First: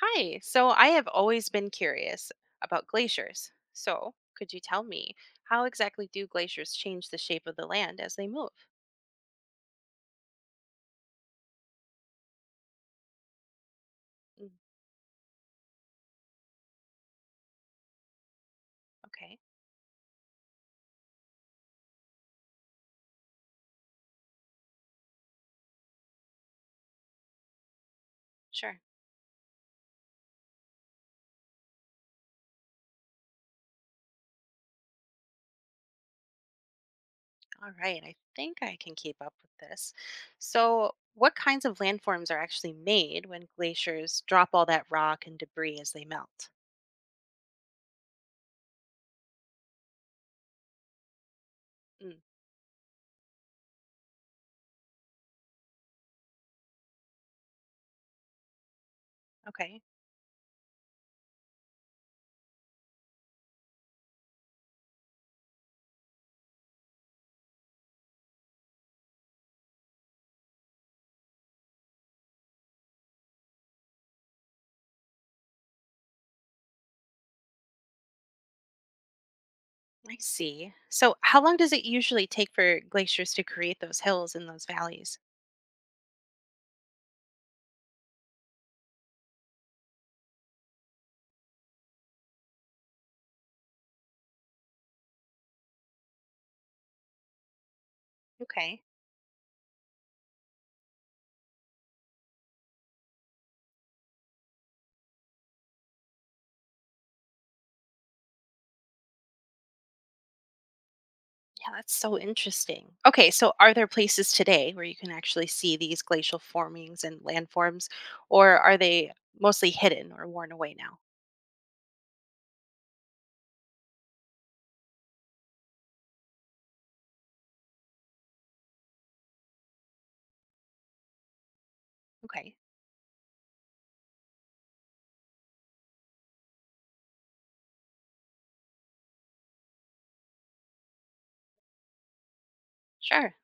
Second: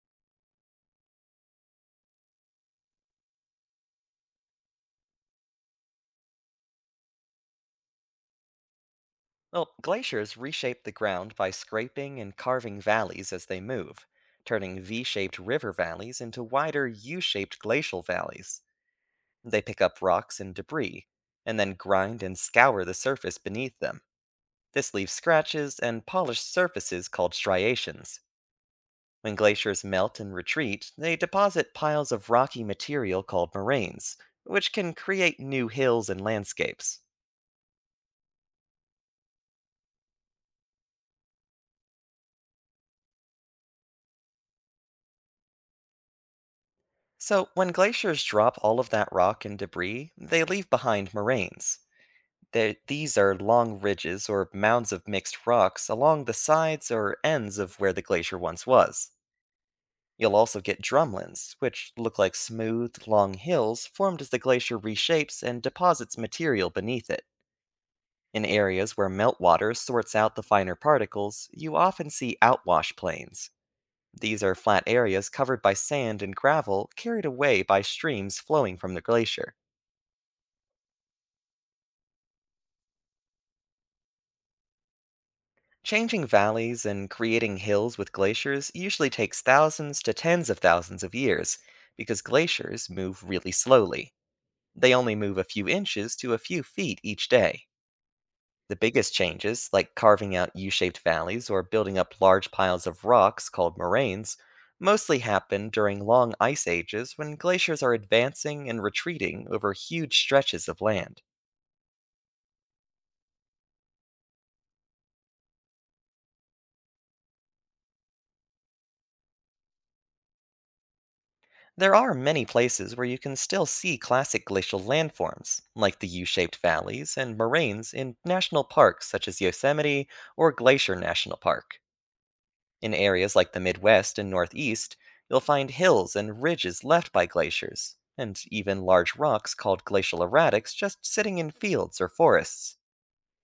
Hi. So I have always been curious about glaciers. So could you tell me how exactly do glaciers change the shape of the land as they move? Well, glaciers reshape the ground by scraping and carving valleys as they move, Mm, turning V shaped river valleys into wider U shaped glacial valleys. okay. They pick up rocks and debris, and then grind and scour the surface beneath them. This leaves scratches and polished surfaces called striations. Sure. When glaciers melt and retreat, they deposit piles of rocky material called moraines, which can create new hills and landscapes. All right. I think I can keep up with this. So what kinds of landforms are actually made when glaciers drop all that rock and debris as they melt? So, when glaciers drop all of that rock and debris, they leave behind moraines. Mm, These are long ridges or mounds of mixed rocks along the sides or ends of where the glacier once was. okay. You'll also get drumlins, which look like smooth, long hills formed as the glacier reshapes and deposits material beneath it. In areas where meltwater sorts out the finer particles, you often see outwash plains. These are flat areas covered by sand and gravel carried away by streams flowing from the glacier. I see. So how long does it usually take for glaciers to create those hills and those valleys? Changing valleys and creating hills with glaciers usually takes thousands to tens of thousands of years because glaciers move really slowly. They only move a few inches to a few feet each day. The Okay. biggest changes, like carving out U shaped valleys or building up large piles of rocks called moraines, mostly happen during long ice ages when glaciers are advancing and retreating over huge stretches of land. Yeah, that's so interesting. Okay, so are there places today where you can actually see these glacial formings and landforms, or are they mostly hidden or worn away now? There are many places where you can still see classic glacial landforms, like the U shaped valleys and moraines in national parks such as Yosemite or Glacier National Park. Okay, In areas like the Midwest and Northeast, you'll find hills and ridges left by glaciers, and even large rocks called glacial erratics just sitting in fields or forests. sure.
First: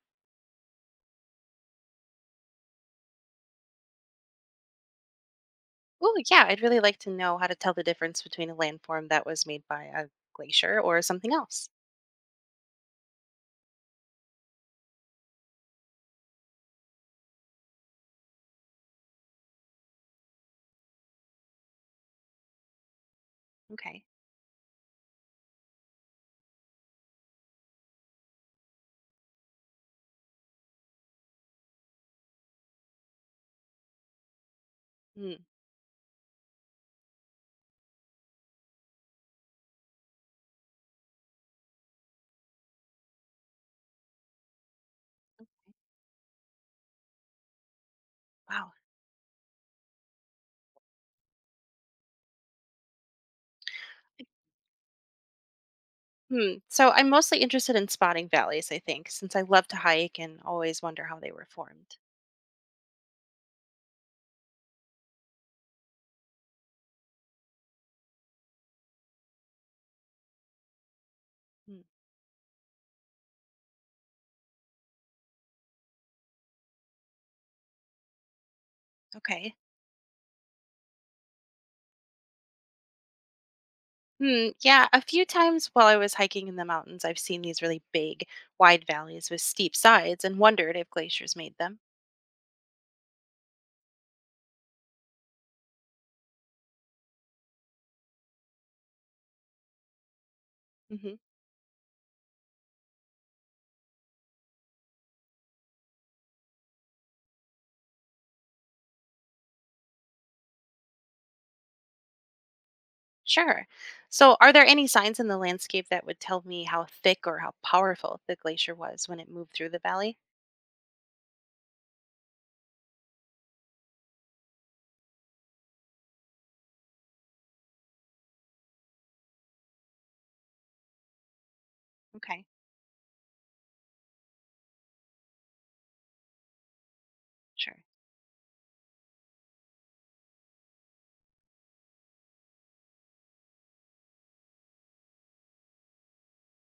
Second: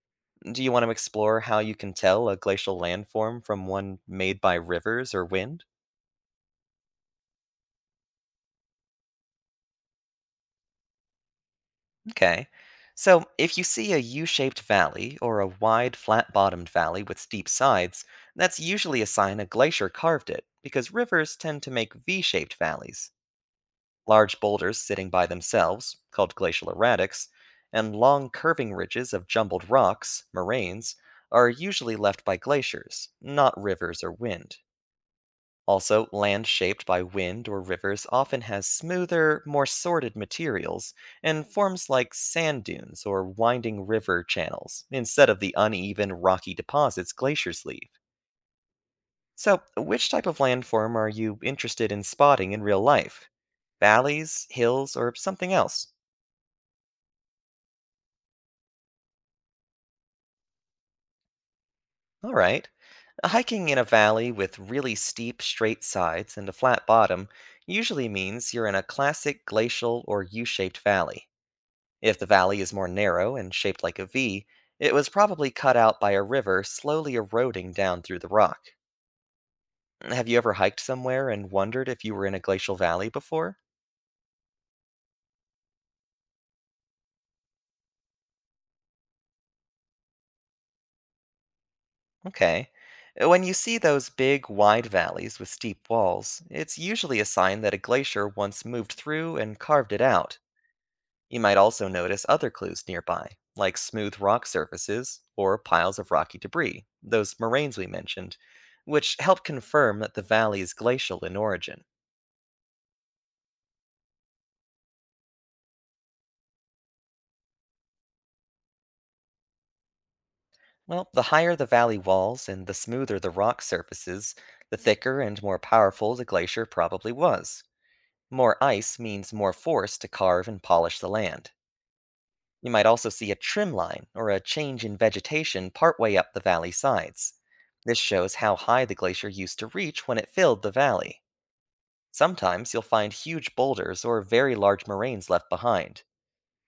Do you want to explore how you can tell a glacial landform from one made by rivers or wind? Oh, yeah, I'd really like to know how to tell the difference between a landform that was made by a glacier or something else. Okay. So, if you see a U shaped valley or a wide, flat bottomed valley with steep sides, that's usually a sign a glacier carved it, because rivers tend to make V shaped valleys. Okay. Large boulders sitting by themselves, called glacial erratics, and long curving ridges of jumbled rocks, moraines, are usually left by glaciers, not rivers or wind. Hmm. Also, land shaped by wind or rivers often has smoother, more sorted materials and forms like sand dunes or winding river channels instead of the uneven, rocky deposits glaciers leave. Wow. So, which type of landform are you interested in spotting in real life? Valleys, hills, or something else? Hmm. So I'm mostly interested in spotting valleys, I think, since I love to hike and always wonder how they were formed. All right. Hiking in a valley with really steep, straight sides and a flat bottom usually means you're in a classic glacial or U shaped valley. Hmm. If the valley is more narrow and shaped like a V, it was probably cut out by a river slowly eroding down through the rock. Okay. Have you ever hiked somewhere and wondered if you were in a glacial valley before? Hmm, yeah, a few times while I was hiking in the mountains, I've seen these really big, wide valleys with steep sides and wondered if glaciers made them. Okay. When you see those big, wide valleys with steep walls, it's usually a sign that a glacier once moved through and carved it out. Hmm. You might also notice other clues nearby, like smooth rock surfaces or piles of rocky debris, those moraines we mentioned, which help confirm that the valley is glacial in origin. Sure. So, are there any signs in the landscape that would tell me how thick or how powerful the glacier was when it moved through the valley? Well, the higher the valley walls and the smoother the rock surfaces, the thicker and more powerful the glacier probably was. More ice means more force to carve and polish the land. Okay, You might also see a trim line or a change in vegetation partway up the valley sides. sure. This shows how high the glacier used to reach when it filled the valley. Sometimes you'll find huge boulders or very large moraines left behind.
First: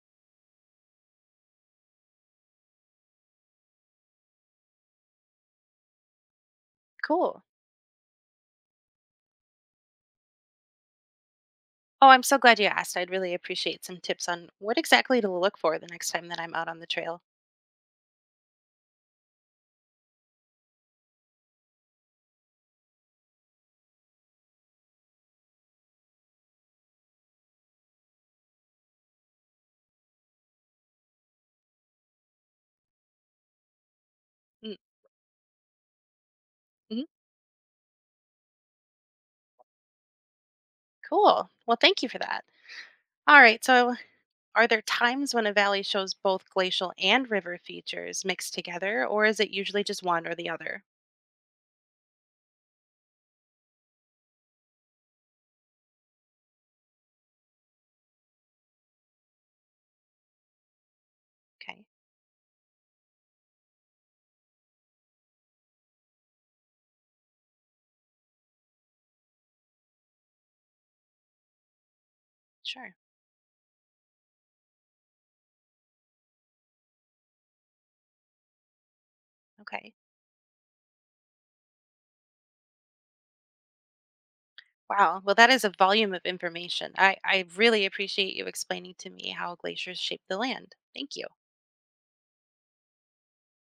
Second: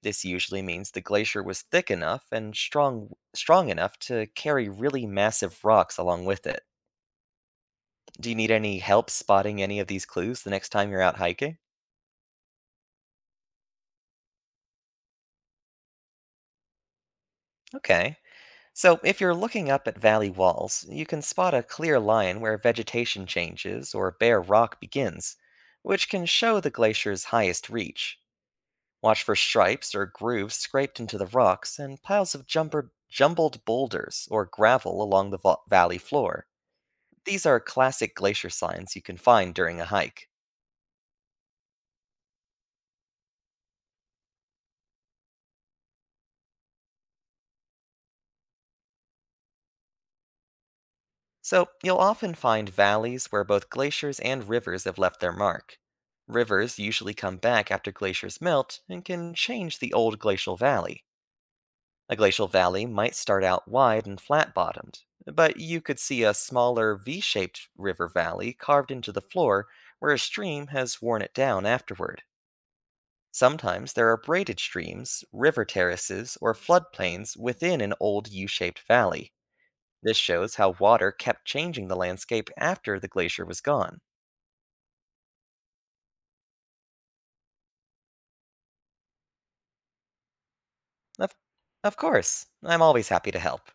This usually means the glacier was thick enough and strong enough to carry really massive rocks along with it. Cool. Do you need any help spotting any of these clues the next time you're out hiking? Oh, I'm so glad you asked. I'd really appreciate some tips on what exactly to look for the next time that I'm out on the trail. Okay. So, if you're looking up at valley walls, you can spot a clear line where vegetation changes or bare rock begins, which can show the glacier's highest reach. Watch for stripes or grooves scraped into the rocks and piles of jumbled boulders or gravel along the valley floor. Mm-hmm. These are classic glacier signs you can find during a hike. Cool. Well, thank you for that. All right, so are there times when a valley shows both glacial and river features mixed together, or is it usually just one or the other? So, you'll often find valleys where both glaciers and rivers have left their mark. Rivers usually come back after glaciers melt and can change the old glacial valley. Okay, A glacial valley might start out wide and flat bottomed, but you could see a smaller V shaped river valley carved into the floor where a stream has worn it down afterward. sure. Sometimes there are braided streams, river terraces, or floodplains within an old U shaped valley. Okay. This shows how water kept changing the landscape after the glacier was gone. Wow. Well, that is a volume of information. I really appreciate you explaining to me how glaciers shape the land. Thank you. Of, of course, I'm always happy to help.